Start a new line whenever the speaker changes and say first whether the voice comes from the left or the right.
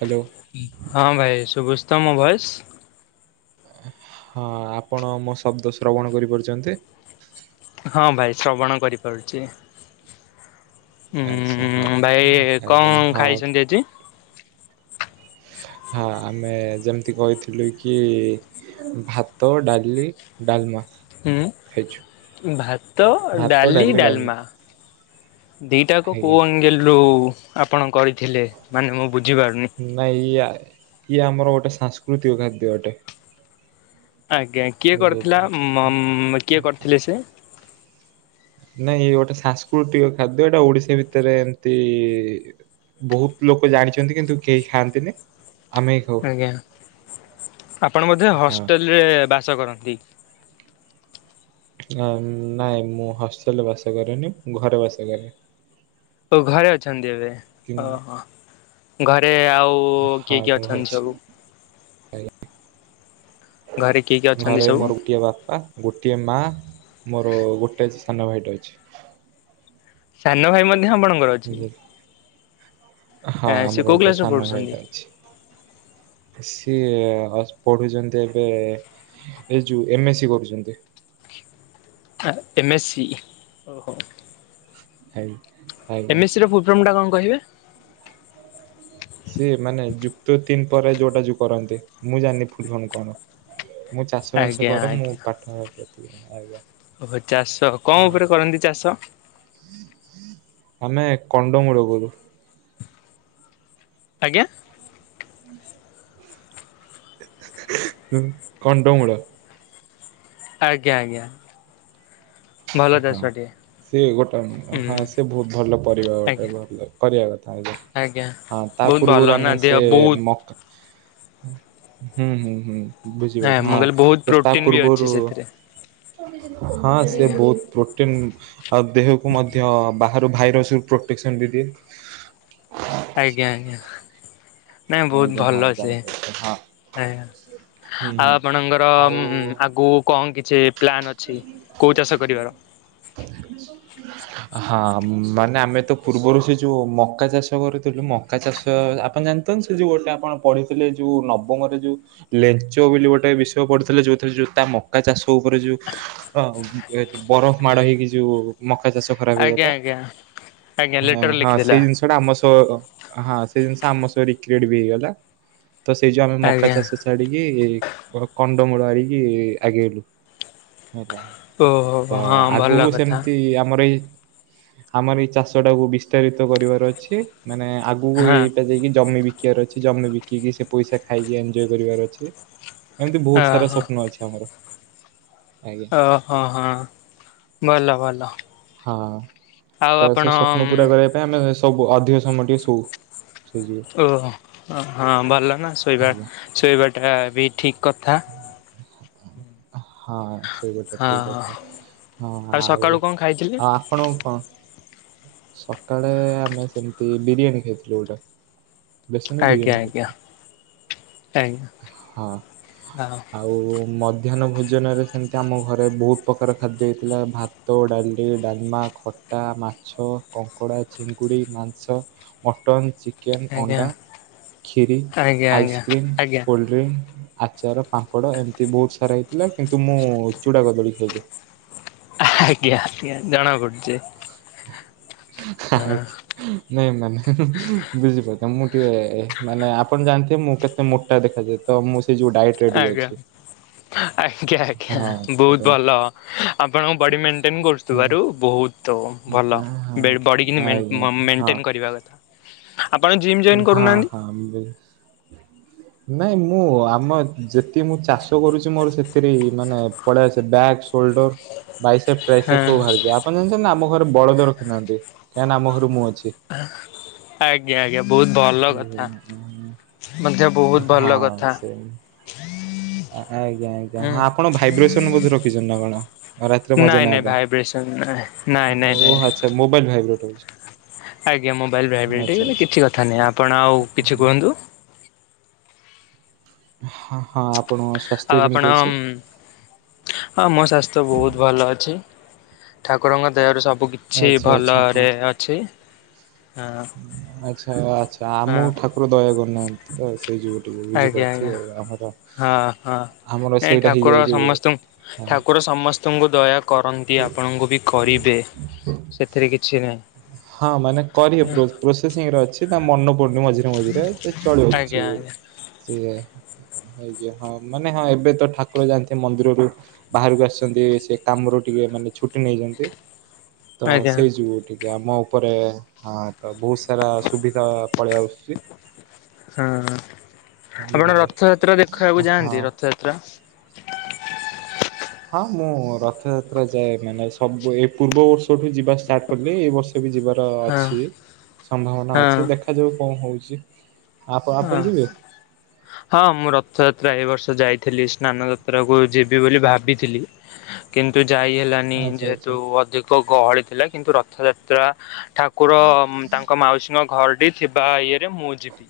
right: Hello.
left: ହଁ ଭାଇ ଶୁଭୁଚି ତ ମୋ ଭଏସ।
right: ହଁ ଆପଣ ମୋ ଶବ୍ଦ ଶ୍ରବଣ କରିପାରୁଚନ୍ତି।
left: ହଁ ଭାଇ ଶ୍ରବଣ କରିପାରୁଛି। ହୁଁ
right: ଆଚ୍ଛା ହଉ
left: ଭାଇ
right: ଆଜ୍ଞା
left: କଣ
right: ହଁ
left: ଖାଇଛନ୍ତି ଆଜି?
right: ହଁ ଆମେ ଯେମିତି କହିଥିଲୁ କି ଭାତ ଡାଲି ଡାଲମା
left: ହୁଁ
right: ଖାଇଛୁ।
left: ଭାତ ଡାଲି ଡାଲମା। ଦିଟାଆକ କୋଉ
right: ଆଜ୍ଞା
left: ଆଙ୍ଗଲରୁ ଆପଣ କରିଥିଲେ ମାନେ ମୁଁ ବୁଝିପାରୁନି।
right: ନାଇଁ ଇଏ ଇଏ ଆମର ଗୋଟେ ସାଂସ୍କୃତିକ ଖାଦ୍ୟ ଅଟେ।
left: ଆଜ୍ଞା କିଏ
right: ବୁଝିଲେ
left: କରିଥିଲା ମ୍ କିଏ କରିଥିଲେ ସେ?
right: ନାଇଁ ଗୋଟେ ସାଂସ୍କୃତିକ ଖାଦ୍ୟ ଏଇଟା ଓଡିଶା ଭିତରେ ଏମତି ବହୁତ ଲୋକ ଜାଣିଛନ୍ତି କିନ୍ତୁ କେହି ଖାଆନ୍ତିନି। ଆମେ ହିଁ ଖାଉ
left: ଆଜ୍ଞା ଆପଣ ବୋଧେ
right: ହଁ
left: ହଷ୍ଟେଲରେ ବାସ କରନ୍ତି।
right: ନାଇଁ ମୁଁ ହଷ୍ଟେଲରେ ବାସ କରେନି ଘରେ ବାସ କରେ।
left: ଓ ଘରେ ଅଛନ୍ତି ଏବେ
right: କିନ୍-
left: ଓହୋ ଘରେ ଆଉ ଓ କିଏ
right: ହଁ
left: କିଏ
right: ମୁଁ ଘରେ
left: ଅଛନ୍ତି
right: ଅଛି
left: ସବୁ?
right: ଆଜ୍ଞା
left: ଘରେ କିଏ କିଏ
right: ଘରେ
left: ଅଛନ୍ତି ସବୁ?
right: ମୋର ଗୋଟିଏ ବାପା ଗୋଟିଏ ମା ମୋର ଗୋଟେ ସାନ ଭାଇଟେ ଅଛି।
left: ସାନ ଭାଇ ମଧ୍ୟ ଆପଣଙ୍କର
right: ଆଜ୍ଞା।
left: ଆଁ ସେ କୋଉ କ୍ଲାସ ରେ ପଢୁଛନ୍ତି?
right: ଭାଇଟେ ଅଛି। ସିଏ ପଢୁଛନ୍ତି ଏବେ ଏ ଯୋଉ ଏମ ଏ ସି କରୁଛନ୍ତି।
left: ଏମଏସ୍ ସି ଓହୋ।
right: [unintelligible]
left: ଏମ ଏସ ସି ର ଫୁଡ଼ ଫର୍ମଟା କଣ କହିବେ?
right: ସିଏ ମାନେ ଯୁକ୍ତ ତିନ ପରେ ଯୋଉଟା ଯୋଉ କରନ୍ତି। ମୁଁ ଜାଣିନି ଫୁଲଫର୍ମ କଣ? ମୁଁ ଚାଷ ବାସ
left: ଆଜ୍ଞା
right: କରେ ମୁଁ
left: ଆଜ୍ଞା।
right: ପାଠ ପ୍ରତିଦିନ ଆଜ୍ଞା
left: ଓହୋ, ଚାଷ କଣ
right: ହଁ
left: ଉପରେ କରନ୍ତି ଚାଷ?
right: ଆମେ କଣ୍ଡମୂଳ କରୁ।
left: ଆଜ୍ଞା।
right: ହୁଁ, କଣ୍ଡମୂଳ।
left: ଆଜ୍ଞା, ଆଜ୍ଞା। ଭଲ
right: ହଁ
left: ଚାଷଟିଏ
right: ସିଏ ଗୋଟେ ହଁ
left: ହୁଁ
right: ସେ ବହୁତ ଭଲ ପରିବା ଗୋଟେ
left: ଆଜ୍ଞା
right: ଭଲ କରିବା କଥା ଆଜ୍ଞା ହଁ ତା
left: ବହୁତ ଭଲ
right: ପୂର୍ବରୁ
left: ନା
right: ଆମେ
left: ଦେହ
right: ସେ
left: ବହୁତ
right: ମକ ହୁଁ, ହୁଁ, ହୁଁ, ବୁଝି
left: ହଁ
right: [unintelligible]
left: ମୁଁ କହିଲି ବହୁତ
right: ହଁ ତା
left: ପ୍ରୋଟିନ ବି ଅଛି
right: ପୂର୍ବରୁ
left: ସେଥିରେ।
right: ହଁ ସେ
left: ଆଜ୍ଞା
right: ବହୁତ ପ୍ରୋଟିନ୍ ଆଉ ଦେହକୁ ମଧ୍ୟ ବାହା ଭାରୁ ଭାଇରସ୍ ରୁ ପ୍ରୋଟେକସନ୍ ବି ଦିଏ।
left: ଆଜ୍ଞା, ଆଜ୍ଞା ନାଇଁ ବହୁତ
right: ଆଜ୍ଞା ହଁ
left: ଭଲ ସିଏ।
right: ଜାଣିପାରୁଛି ହଁ
left: ଆଜ୍ଞା
right: ହୁଁ
left: ଆଉ
right: ହୁଁ।
left: ଆପଣଙ୍କର ଉଁ,
right: ଆଉ
left: ଆଗକୁ କନ କିଛି ପ୍ଲାନ୍ ଅଛି କୋଉ ଚାଷ କରିବାର?
right: [inaudible] ହଁ ମାନେ ଆମେ ତ ପୂର୍ବରୁ ସେ ଯୋଉ ମକା ଚାଷ କରୁଥିଲୁ। ମକା ଚାଷ ଆପଣ ଜାଣି ତେନ୍ ସେ ଯୋଉ ଗୋଟେ ଆପଣ ପଢିଥିଲେ ଯୋଉ ନବମରେ ଯୋଉ ଲେଚ ବୋଲି ଗୋଟେ ବିଷୟ ପଢ଼ିଥିଲେ ଯୋଉଥିରେ ଯୋଉ ତା ମକା ଚାଷ ଉପରେ ଯୋଉ ଆଉ ଏ ବରଫ ମାଡ ହେଇକି ଯୋଉ ମକା ଚାଷ ଖରାପ
left: ଆଜ୍ଞା
right: ହେଇଗଲା।
left: ଆଜ୍ଞା ଆଜ୍ଞା
right: ହେଁ
left: ଲେଟର
right: ହଁ
left: ଲେଖିଥିଲା
right: ସେଇ ଜିନିଷ ସେଟା ଆମ ସହ ହଁ ସେ ଜିନିଷ ଆମ ସହ ରିକ୍ରିଏଟ୍ ବି ହେଇଗଲା। ତ ସେଇ ଯୋଉ ଆମେ ମକା
left: ଆଜ୍ଞା।
right: ଚାଷ ଛାଡିକି। କ-କଣ୍ଡମୂଳ ଆରିକି ଆଗେଇଲୁ। ହେଲା ତ
left: ଓହୋ ହଁ ଭଲ
right: ଆଗକୁ
left: କଥା
right: ସେମିତି ଆମର ଏଇ ଆମର ଏଇ ଚାଷ ଟାକୁ ବିସ୍ତାରିତ କରିବାର ଅଛି। ମାନେ ଆଗକୁ
left: ହଁ
right: ଏଇଟା ଯାଇକି ଜମି ବି କିଆର ଅଛି ଜମି ବିକିକି ସେ ପଇସା ଖାଇକି ଏନଜୟ କରିବାର ଅଛି। ଏମିତି ବହୁତ ସାରା
left: ଓହୋ।
right: ସ୍ୱପ୍ନ ଅଛି ଆମର। ଆଜ୍ଞା।
left: ଓ, ହଁ, ହଁ, ଭଲ ଭଲ।
right: ହଁ
left: ଆଉ
right: ତ
left: ଆପଣ
right: ସେ ସ୍ୱପ୍ନ ପୁରା କରିବା ପାଇଁ ଆମେ ସବୁ ଅଧିକ ସମୟ ଟିକେ ଶୋଉ। ସେଇ ଯୋଗୁ
left: ଓ ହୋ ହଁ ଭଲ ନା ଶୋଇବା
right: ଆଜ୍ଞା
left: ଶୋଇବାଟା ବି ଠିକ୍ କଥା।
right: ହଁ। ସେଇବି ଏଟା
left: ହଁ
right: ଠିକ କଥା ହଁ ଆଉ
left: ସକାଳୁ
right: ଆଉ
left: କଣ ଖାଇଥିଲେ?
right: ଆପଣଙ୍କୁ କଣ ସକାଳେ ଆମେ ସେମତି ବିରିୟାନୀ ଖାଇଥିଲୁ ଗୋଟେ। ବେସନ
left: ଆଜ୍ଞା
right: ବିରିୟାନୀ
left: ଆଜ୍ଞା
right: ଖାଇଥିଲୁ।
left: ଆଜ୍ଞା
right: ହଁ
left: ହଁ।
right: ଆଉ ମଧ୍ୟାହ୍ନ ଭୋଜନରେ ସେମିତି ଆମ ଘରେ ବହୁତ ପ୍ରକାର ଖାଦ୍ୟ ହେଇଥିଲା। ଭା ତ, ଡାଲି, ଡାଲମା, ଖଟା, ମାଛ, କଙ୍କଡ଼ା, ଚିଙ୍ଗୁଡ଼ି, ମାଂସ ମଟନ୍, ଚିକେନ୍,
left: ଆଜ୍ଞା
right: ଅଣ୍ଡା, ଖିରି,
left: ଆଜ୍ଞା ଆଜ୍ଞା
right: ଆଇସ୍କ୍ରିମ୍
left: ଆଜ୍ଞା
right: [unintelligible] ଆଚାର, ପାମ୍ପଡ ଏମିତି ବହୁତ ସାରା ହେଇଥିଲା କିନ୍ତୁ ମୁଁ ଚୁଡା, କଦଳୀ ଖାଇଲି।
left: ଆଜ୍ଞା, ଆଜ୍ଞା ଜଣାପଡୁଚି।
right: ଆଜ୍ଞି। ନାଇଁ ମାନେ ବୁଝିପାରୁଛ ମୁଁ ଟିକେ ମାନେ ଆପଣ ଜାଣିଥିବେ ମୁଁ କେତେ ମୋଟା ଦେଖାଯାଉ ତ ମୁଁ ସେ ଯୋଉ ଡାଇଏଟ୍ ରେ ଟିକେ
left: ଆଜ୍ଞା
right: ଅଛି।
left: ଆଜ୍ଞା, ଆଜ୍ଞା
right: ହଁ
left: ବହୁତ
right: ପେଟ
left: ଭଲ। ଆପଣଙ୍କ ବଡି ମେଣ୍ଟେନ କରୁଥୁବାରୁ ବହୁତ ତ ଭଲ,
right: ହଁ
left: ବେଡ଼ ବଡ଼ି କିିନି ମେନ୍
right: ଆଜ୍ଞା
left: ମ-
right: ହଁ
left: ମେଣ୍ଟେନ କରିବା କଥା। ଆପଣ ଜିମ୍ ଜଏନ୍ କରୁନାହାନ୍ତି।
right: ଆମ୍ବେସ୍ ନାଇଁ, ମୁଁ ଆମ ଯେତିକି ମୁଁ ଚାଷ କରୁଛି ମୋର ସେଥିରେହୀ ମାନେ ପଳେ ଆସେ ବ୍ୟାଗ ସୋଲ୍ଡର ବାଇସେପ୍ ପ୍ରାଇସେପ୍
left: ହଁ
right: ସବୁ ବାହାରିଯାଏ, ଆପଣ ଜାଣିଛନ୍ତି ନା ଆମ ଘରେ ବଳଦ ରଖି ନାହାନ୍ତି, କାହିଁକି ନା ଆମ ଘରୁ ମୁଁ ଅଛି।
left: ଆଜ୍ଞା, ଆଜ୍ଞା, ବହୁତ ଭଲ କଥା ମଧ୍ୟ୍ୟ ବହୁତ ଭଲ
right: ହଁ
left: କଥା।
right: ସେ ଆଜ୍ଞା ଆଜ୍ଞା
left: ହୁଁ।
right: ହଁ ଆପଣ ଭାଇବ୍ରେସନ ବୋଧେ ରଖିଛନ୍ତି ନା କଣ? ରାତିରେ ମଜା
left: ନାଇଁ
right: ନବା
left: ନାଇଁ ଭାଇବ୍ରେସନ ନାଇଁ ନାଇଁ ନାଇଁ
right: ପାଇଁ
left: ନାଇଁ
right: ଓ ଆଛା ମୋବାଇଲ ଭାଇବ୍ରେଟ ହଉଛି।
left: ଆଜ୍ଞା ମୋବାଇଲ୍ ଭାଇବ୍ରେଟ
right: ଆଚ୍ଛା
left: ହେଇଗଲେ
right: ଆଚ୍ଛା
left: କିଛି କଥା ନାହିଁ ଆପଣ ଆଉ କିଛି କୁହନ୍ତୁ।
right: ହଁ ହଁ ଆପଣ।
left: ଆଉ ଆପଣ ଉଁ ହଁ ମୋ ସ୍ୱାସ୍ଥ୍ୟ ବହୁତ ଭଲ ଅଛି ଠାକୁରଙ୍କ ଦୟାରୁ ସବୁ କି ଅଛି
right: ଆଚ୍ଛା ଆଚ୍ଛା
left: ଭଲରେ
right: ହଁ
left: ଅଛି। ହଁ
right: ଆଚ୍ଛା ଆଚ୍ଛା
left: ହଁ।
right: ଆମକୁ ଠାକୁର ଦୟା କରୁନାହାନ୍ତି। ସେ ଯୋଉ ଗୋଟିକ ବୁଝି
left: ଆଜ୍ଞା ଆଜ୍ଞା
right: ପାରୁଥିବେ ଆଉ ଆମର?
left: ହଁ ହଁ
right: ଆମର
left: ନାଇଁ
right: ସେଇଟା
left: ଠାକୁର
right: ହେଇଯାଉଛି
left: ସମସ୍ତଙ୍କୁ
right: ହୁଁ।
left: ଠାକୁର ସମସ୍ତଙ୍କୁ ଦୟା କରନ୍ତି ଆପଣଙ୍କୁ ବି କରିବେ ସେଥିରେ କିଛି ନାହିଁ।
right: ହଁ ମାନେ କରିବେ ପ୍ରୋ ପ୍ରୋସେସିଂରେ ଅଛି ତା ମନେ ପଡୁନି ମଝିରେ। ମଝିରେ ମଝିରେ ସେ ଚଳୁ ଅଛି
left: ଆଜ୍ଞା ଆଜ୍ଞା
right: ସିଏ। ହେଇ ଯ ହଁ ମାନେ ହଁ ଏବେ ତ ଠାକୁର ଯାଆନ୍ତି ମନ୍ଦିରରୁ ବାହାରକୁ ଆସିଛନ୍ତି ସେ କାମରୁ ଟିକେ ମାନେ ଛୁଟି ନେଇଛନ୍ତି। ତ
left: ଆଜ୍ଞା
right: ସେଇ ଯୁଉଠି ଇଏ ଆମ ଉପରେ ହଁ, ତ ବହୁତ ସାରା ସୁବିଧା ପଳେଇ ଆଶୁଚି।
left: ହଁ, ଆପଣ
right: ବୁଝିଲେ
left: ରଥଯାତ୍ରା ଦେଖବାକୁ
right: ହଁ।
left: ଯାଆନ୍ତି, ରଥଯାତ୍ରା
right: ହଁ ମୁଁ ରଥଯାତ୍ରା ଯାଏ ମାନେ ସବୁ ଏ ପୂର୍ବ ବର୍ଷଠୁ ଯିବା ଷ୍ଟାର୍ଟ କଲି ଏଇ ବର୍ଷ ଏବି ଯିବାର
left: ହଁ
right: ଅଛି ସମ୍ଭାବନା
left: ହଁ।
right: ଅଛି। ଦେଖାଯାଉ କଣ ହଉଛି। ଆପ,
left: ହଁ
right: ଆପଣ ଯିବେ?
left: ହଁ, ମୁଁ ରଥଯାତ୍ରା ଏ ବର୍ଷ ଯାଇଥିଲି, ସ୍ନାନ ଯାତ୍ରା କୁ ଯିବି ବୋଲି ଭାବିଥିଲି। କିନ୍ତୁ ଯାଇ ହେଲାନି,
right: ଆଚ୍ଛା ଆଚ୍ଛା
left: ଯେହେତୁ ଅଧିକ ଗହଳି ଥିଲା। କିନ୍ତୁ ରଥଯାତ୍ରା ଠାକୁର ତାଙ୍କ ମାଉସୀଙ୍କ ଘରଟି ଥିବା ଇଏରେ ମୁଁ ଯିବି।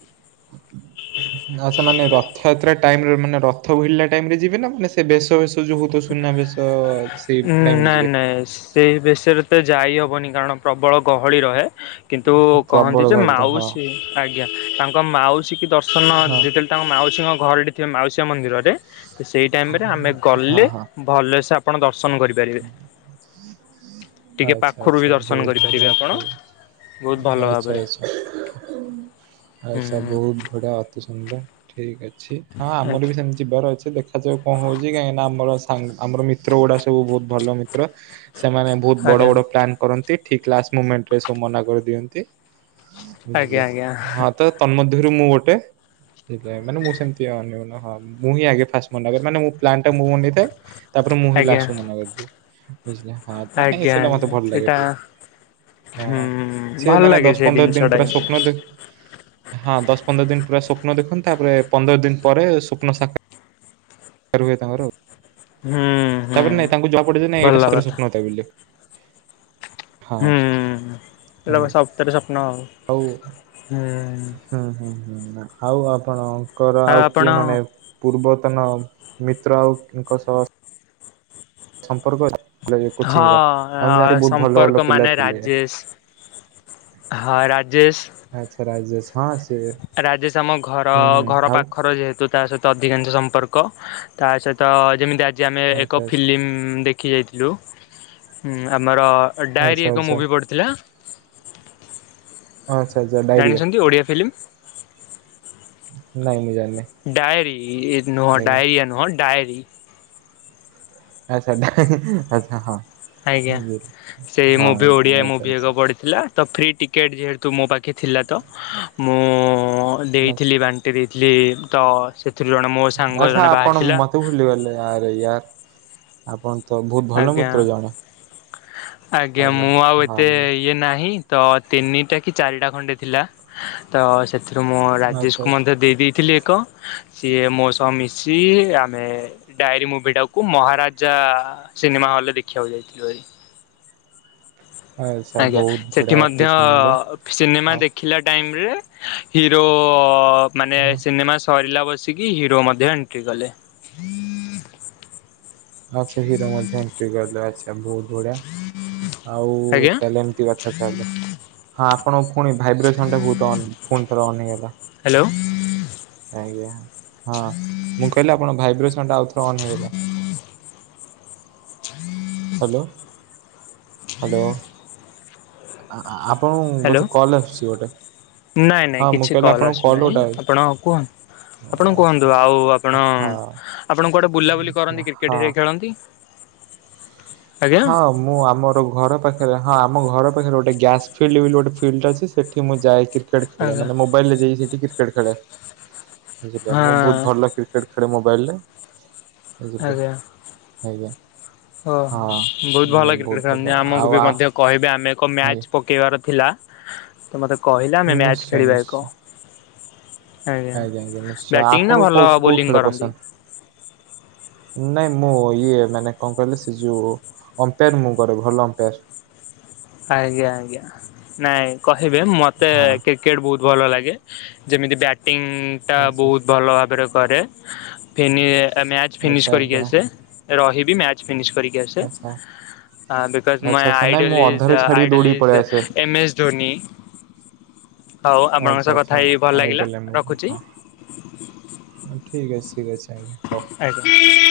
right: ଆଉ ସେମାନେ ରଥଯାତ୍ରା ଟାଇମ୍ ରେ ମାନେ ରଥ ଭିଡ଼ିଲା ଟାଇମ୍ ରେ ଯିବେ ନା ମାନେ ସେ ବ୍ରେଶ ବେଶ ଯଉ ହଉଥିବ ସୁନା ବେଶ ସେଇ ଟାଇମ ରେ ଯିବେ।
left: ଏସ୍ ସେଇ ବେଶେରେ ତେ ଯାଇ ହବନି କାରଣ ପ୍ରବଳ ଗହଳି ରହେ। କିନ୍ତୁ
right: ପ୍ରବଳ
left: କହନ୍ତି ଯେ
right: ଗହଳି ତ ହଁ।
left: ମାଉସୀ ଆଜ୍ଞା ତାଙ୍କ ମାଉସୀ କି ଦର୍ଶନ
right: ହଁ
left: ଯେତେବେଳେ ତାଙ୍କ ମାଉସୀଙ୍କ ଘରଟି ଥିବେ ମାଉସୀଙ୍କ ମନ୍ଦିରରେ, ସେଇ ଟାଇମ ରେ ଆମେ
right: ହଁ
left: ଗଲେ
right: ହଁ
left: ଭଲସେ ଆପଣ ଦର୍ଶନ କରିବ୍ ଟିକେ
right: ଆଚ୍ଛା
left: ପାଖରୁ ବି
right: ଆଚ୍ଛା
left: ଦର୍ଶନ
right: ବହୁତ ଭରା
left: କରିପାରିବେ ଆପଣ
right: ଠିକ୍
left: ବହୁତ ଭଲ
right: ଆଛା,
left: ଭାବରେ
right: ଆଛା, ଆଛା,
left: ହୁଁ।
right: ବହୁତ ଗୁଡା଼ ଅତି ସୁନ୍ଦର, ଠିକ ଅଛି ହଁ, ଆମର ବି ସେମିତି। ଯିବାର ଅଛି ଦେଖାଯାଉ କଣ ହଉଛି, କାହିଁକିନା ଆମର ସାଙ୍ଗ, ଆମର ମିତ୍ର ଗୁଡା ସବୁ ବହୁତ ଭଲ ମିତ୍ର। ସେମାନେ ବହୁତ ବଡ଼
left: ଆଜ୍ଞା
right: ବଡ଼ ପ୍ଲାନ କରନ୍ତି। ଠିକ୍ ଲାଷ୍ଟ ମୁମେଣ୍ଟରେ ସବୁ ମନା କରିଦିଅନ୍ତି। ବୁଝିଲେ,
left: ଆଜ୍ଞା ଆଜ୍ଞା
right: ହଁ ତ ତନ୍ମମଧ୍ୟ ରୁ ମୁଁ ଗୋଟେ ହେଇଥିଲା, ମାନେ ମୁ ସେମିତି ଅନ୍ୟମନେ ହଁ ମୁହିଁ ହି ଆଗେ ଫାର୍ଷ୍ଟ ମନା କରେ, ମାନେ ମୁ ପ୍ଲାନ ଟା ମୁଁ ବନେଇ ଥାଏ। ତାପରେ ମୁଁହି
left: ଆଜ୍ଞା ଆଜ୍ଞା
right: ଲାଷ୍ଟ କୁ ମନା କରିଦିଏ ବୁଝିଲେ, ହଁ ତ ନାଇଁ ସେଟା ମତେ
left: ଆଜ୍ଞା
right: ଭଲ ଲାଗେ
left: ସେଇଟା
right: ଟିକେ।
left: ହୁଁ
right: ହଁ, ସେ
left: ଭଲ
right: ମାନେ
left: ଲାଗେ
right: ଦଶ
left: ସେ
right: ପନ୍ଦର
left: ଜିନିଷ
right: ଦିନ
left: ଟା
right: ପୁରା
left: କିନ୍ତୁ
right: ସ୍ୱପ୍ନ ଦେ ହଁ, ଦଶ ପନ୍ଦର ଦିନ ପୁରା ସ୍ୱପ୍ନ ଦେଖନ୍ତୁ ତାପରେ ପନ୍ଦର ଦିନ ପରେ ସ୍ୱପ୍ନ ସା ରୁହେ ତାଙ୍କର?
left: ହୁଁ। ହୁଁ
right: ତାପରେ ନାଇଁ, ତାଙ୍କୁ ଜବା ପଡେ ନାଇଁ
left: ଭଲ
right: ଏଇଟା ସ
left: କଥା।
right: ଶୁନତା ବୋଲି। ହଁ
left: ହୁଁ, ଏଟାପା
right: ଆଜ୍ଞା।
left: ସପ୍ତରେ ସ୍ୱପ୍ନ ଆଉ, ହୁଁ।
right: ହୁଁ ହୁଁ। ଆଉ ଆପଣଙ୍କର ଆଉ କିଏ ମାନେ ପୂର୍ବତନ ମିତ୍ର ଆଉଙ୍କ ସହ ସମ୍ପର୍କରେ
left: ହଁ
right: ଭଲ
left: ସମ୍ପର୍କ
right: ପିଲା
left: ମାନେ
right: ଥିଲେ।
left: ରାଜେଶ ହଁ ରାଜେସ୍
right: ଆଚ୍ଛା ରାଜେସ୍, ହଁ ସେ
left: ରାଜେଶ୍ ଆମ ଘର
right: ହୁଁ ହୁଁ
left: ଘର
right: ଆଉ
left: ପାଖର ଯେହେତୁ ତା ସହିତ ଅଧିକାଂଶ ସମ୍ପର୍କ, ତା ସହିତ ଯେମିତି ଆଜି ଆମେ
right: ଆଚ୍ଛା
left: ଏକ
right: ଆଚ୍ଛା
left: ଫିଲ୍ମ ଦେଖ ଖି ଯାଇଥିଲୁ, ଆମର ଡାଏରୀ
right: ଆଚ୍ଛା
left: ଏକ
right: ଆଚ୍ଛା।
left: ମୁଭି ପଡ଼ିଥିଲା।
right: ଆଚ୍ଛା ଆଛା
left: ଜାଣିଛନ୍ତି ଓଡ଼ିଆ ଫିଲ୍ମ?
right: ନାଇଁ ମୁଁ ଜାଣିନାହିଁ।
left: ଡା଼ଏରି ନୁହଁ ଡା଼ଇରିଆ ନୁହ ଡା଼ଏରି।
right: ଆଛା ଆଚ୍ଛା, ହଁ।
left: ଆଜ୍ଞା,
right: ବୁଝିଲି।
left: ସେଇ
right: ହଁ
left: ମୁଭି ଓଡ଼ିଆ
right: ଆଚ୍ଛା
left: ମୁଭି
right: ଆଚ୍ଛା
left: ଏକ ପଡ଼ିଥିଲା ତ ଫ୍ରି ଟିକେଟ୍ ଯେହେତୁ ମୋ ପା ଖି ଥିଲା ତ, ମୁଁ
right: ଆଚ୍ଛା
left: ଦେଇଥିଲି ବାଣ୍ଟି ଦେଇଥିଲି, ତ ସେ ସେଥିରୁ ଜଣେ ମୋ ସାଙ୍ଗ
right: ଆଚ୍ଛା
left: ଜଣେ
right: ଆପଣ
left: ବାହାରିଥିଲା।
right: ମତେ ଭୁଲିଗଲେ ଆରେ ୟାର। ଆପଣ ତ ବହୁତ ଭଲ
left: ଆଜ୍ଞା
right: ମିତ୍ର ଜଣେ।
left: ଆଜ୍ଞା ମୁଁ ଆଉ ଏତେ ଇଏ ନାହିଁ ତ ତିନିଟା କି ଚାରିଟା ଖଣ୍ଡେ ଥିଲା ତ ସେ ଏଥିରୁ ମୁଁ
right: ଆଚ୍ଛା
left: ରାଜେଶ କୁ
right: ଆଚ୍ଛା
left: ମଧ୍ୟ ଦେଇ ଦେଇେଇଥିଲି ଏକ ସିଏ ମୋ ସହ ମିଶି, ଆମେ ଡାଏରୀ ମୁଭି ଟାକୁ ମହାରାଜା ସିନେମା ହଲ୍ରେ ଦେଖିବାକୁ ଯାଇଥିଲୁ ଭାଇ।
right: ଆଚ୍ଛା
left: ଆଜ୍ଞା।
right: ବହୁତ
left: ସେଠି
right: ବଢିଆ ଅତି
left: ମଧ୍ୟ
right: ସୁନ୍ଦର
left: ସିନେମା
right: ଆଉ
left: ଦେଖିଲା ଟାଇମରେ ହିରୋ ମାନେ ସିନେମା ସରିଲା ବସିକି ହିରୋ ମଧ୍ୟ ଏଣ୍ଟ୍ରି କଲେ
right: ଆଛା ହିରୋ ମଧ୍ୟ ଏଣ୍ଟ୍ରି କଲେ ଆଛା ବହୁତ ବଢିଆ। ଆଉ
left: ଆଜ୍ଞା
right: ତାହେଲେ ଏମିତି କଥା ତାହେଲେ ହଁ ଆପଣଙ୍କ ପୁଣି ଭାଇବ୍ରେସନ ଟା ବହୁତ ଅନ୍ ଫୁଣି ଥର ଅନ୍ ହେଇଗଲା।
left: ହାଲୋ।
right: ଆଜ୍ଞା। ହଁ ମୁଁ କହିଲି ଆପଣ ଭାଇବ୍ରେସନ ଟା ଆଉ ଥର ଅନ୍ ହେଇଗଲା। Hello hello. ଆ-ଆପଣଙ୍କୁ
left: ହ୍ୟାଲୋ
right: ବୋଧେ କଲ ଆସୁଛି ଗୋଟେ?
left: ନାଇଁ ନାଇଁ
right: ହଁ ମୁଁ
left: କିଛି
right: କହିଲି
left: କଲ୍
right: ଆପଣଙ୍କୁ
left: ଅଛି ନାହିଁ,
right: ଗୋଟେ ଆଉଛି।
left: ଆପଣ କୁହନ୍ତୁ। ଆପଣ କୁହନ୍ତୁ? ଆଉ ଆପଣ
right: ହଁ
left: ଆପଣ କୁଆଡେ ବୁଲାବୁଲି କରନ୍ତି କ୍ରିକେଟ
right: ହଁ।
left: ରେ ଖେଳନ୍ତି? ଆଜ୍ଞା
right: ହଁ। ମୁଁ ଆମର ଘର ପାଖରେ ହଁ ଆମ ଘର ପାଖରେ ଗୋଟେ ଗ୍ୟାସ୍ ଫିଲ୍ଡ ବୋଲି ଗୋଟେ ଫିଲ୍ଡ ଅଛି ସେଠି ମୁଁ ଯାଇ କିରି କ୍ରିକେଟ ଖେଳେ।
left: ଆଜ୍ଞା
right: ମାନେ ମୋବାଇଲରେ ଯାଇ ସେଠି କ୍ରିକେଟ ଖେଳେ। ବୁଝିଲେ
left: ହଁ
right: ମୁଁ ବହୁତ ଭଲ କ୍ରିକେଟ ଖେଳେ ମୋବାଇଲରେ, ବୁଝିଲେ। ଆଜ୍ଞା।
left: ଓ
right: ହଁ
left: ବୋହୁତ୍
right: ମୁଁ
left: ଭଲ କ୍ରିକେଟ
right: ବହୁତ ଭଲ
left: ଖେଳନ୍ତି।
right: ଆଉ
left: ଆମକୁ ବି
right: ଆ
left: ମଧ୍ୟ କହିବେ ଆମେ ଏକ
right: ଆଜ୍ଞା
left: ମ୍ୟାଚ୍ ପକେଇବାର ଥିଲା ତ ମତେ କହିଲା ଆମେ ମ୍ୟାଚ
right: ନିଶ୍ଚୟ
left: ଖେଳିବା ଏକ।
right: ନିଶ୍ଚୟ ଆଜ୍ଞା ଆଜ୍ଞା। ନିଶ୍ଚୟ
left: ବ୍ୟାଟିଂ ନା ଭଲ
right: ଆପଣଙ୍କୁ କ- କୋଉ
left: ବୋଲିଂ
right: ଖେଳ
left: କରନ୍ତି?
right: ପସନ୍ଦ? ନାଇଁ ମୁଁ ଇଏ ମାନେ କଣ କହିଲି ସେ ଯୋଉ ଅମ୍ପାୟାର ମୁଁ କରେ ଭଲ ଅମ୍ପାୟାର।
left: ଆଜ୍ଞା ଆଜ୍ଞା। ନାଇଁ କହିବେ ମତେ
right: ହଁ।
left: କ୍ରିକେଟ୍ ବହୁତ ଭଲ ଲାଗେ। ଯେମିତି ବ୍ୟାଟିଂଟା
right: ଆଚ୍ଛା।
left: ବହୁତ ଭଲ ଭାବରେ କରେ ଫି ନିଏ ମ୍ୟାଚ ଫିନିଶ କରିକି ଆସେ, ରହିବି ମ୍ୟାଚ ଫିନିଶ କରିକି କରିକି ଆସେ। ବିକଜ୍ ମୁଁ
right: ନାଇଁ ମୁଁ
left: ଆଇଡଲିଜି,
right: ଅଧାରୁ ଛାଡିକି ଦୌଡିକି ପଳେଇ
left: ଆଇଡଲିଜି
right: ଆସେ।
left: ଏମେସ୍ ଏସ୍ ଧୋନି ହଉ ଆପଣଙ୍କ
right: ଆଚ୍ଛା
left: ସହ କଥା
right: ଆଚ୍ଛା
left: ହେଇ ଭଲ ଲାଗିଲା
right: ଆଇଡଲେମ୍
left: ରଖୁଛି
right: ହଁ। ଠିକ୍ ଅଛି ଠିକ୍ ଅଛି ଆଜ୍ଞା ଓ
left: ଆଜ୍ଞା।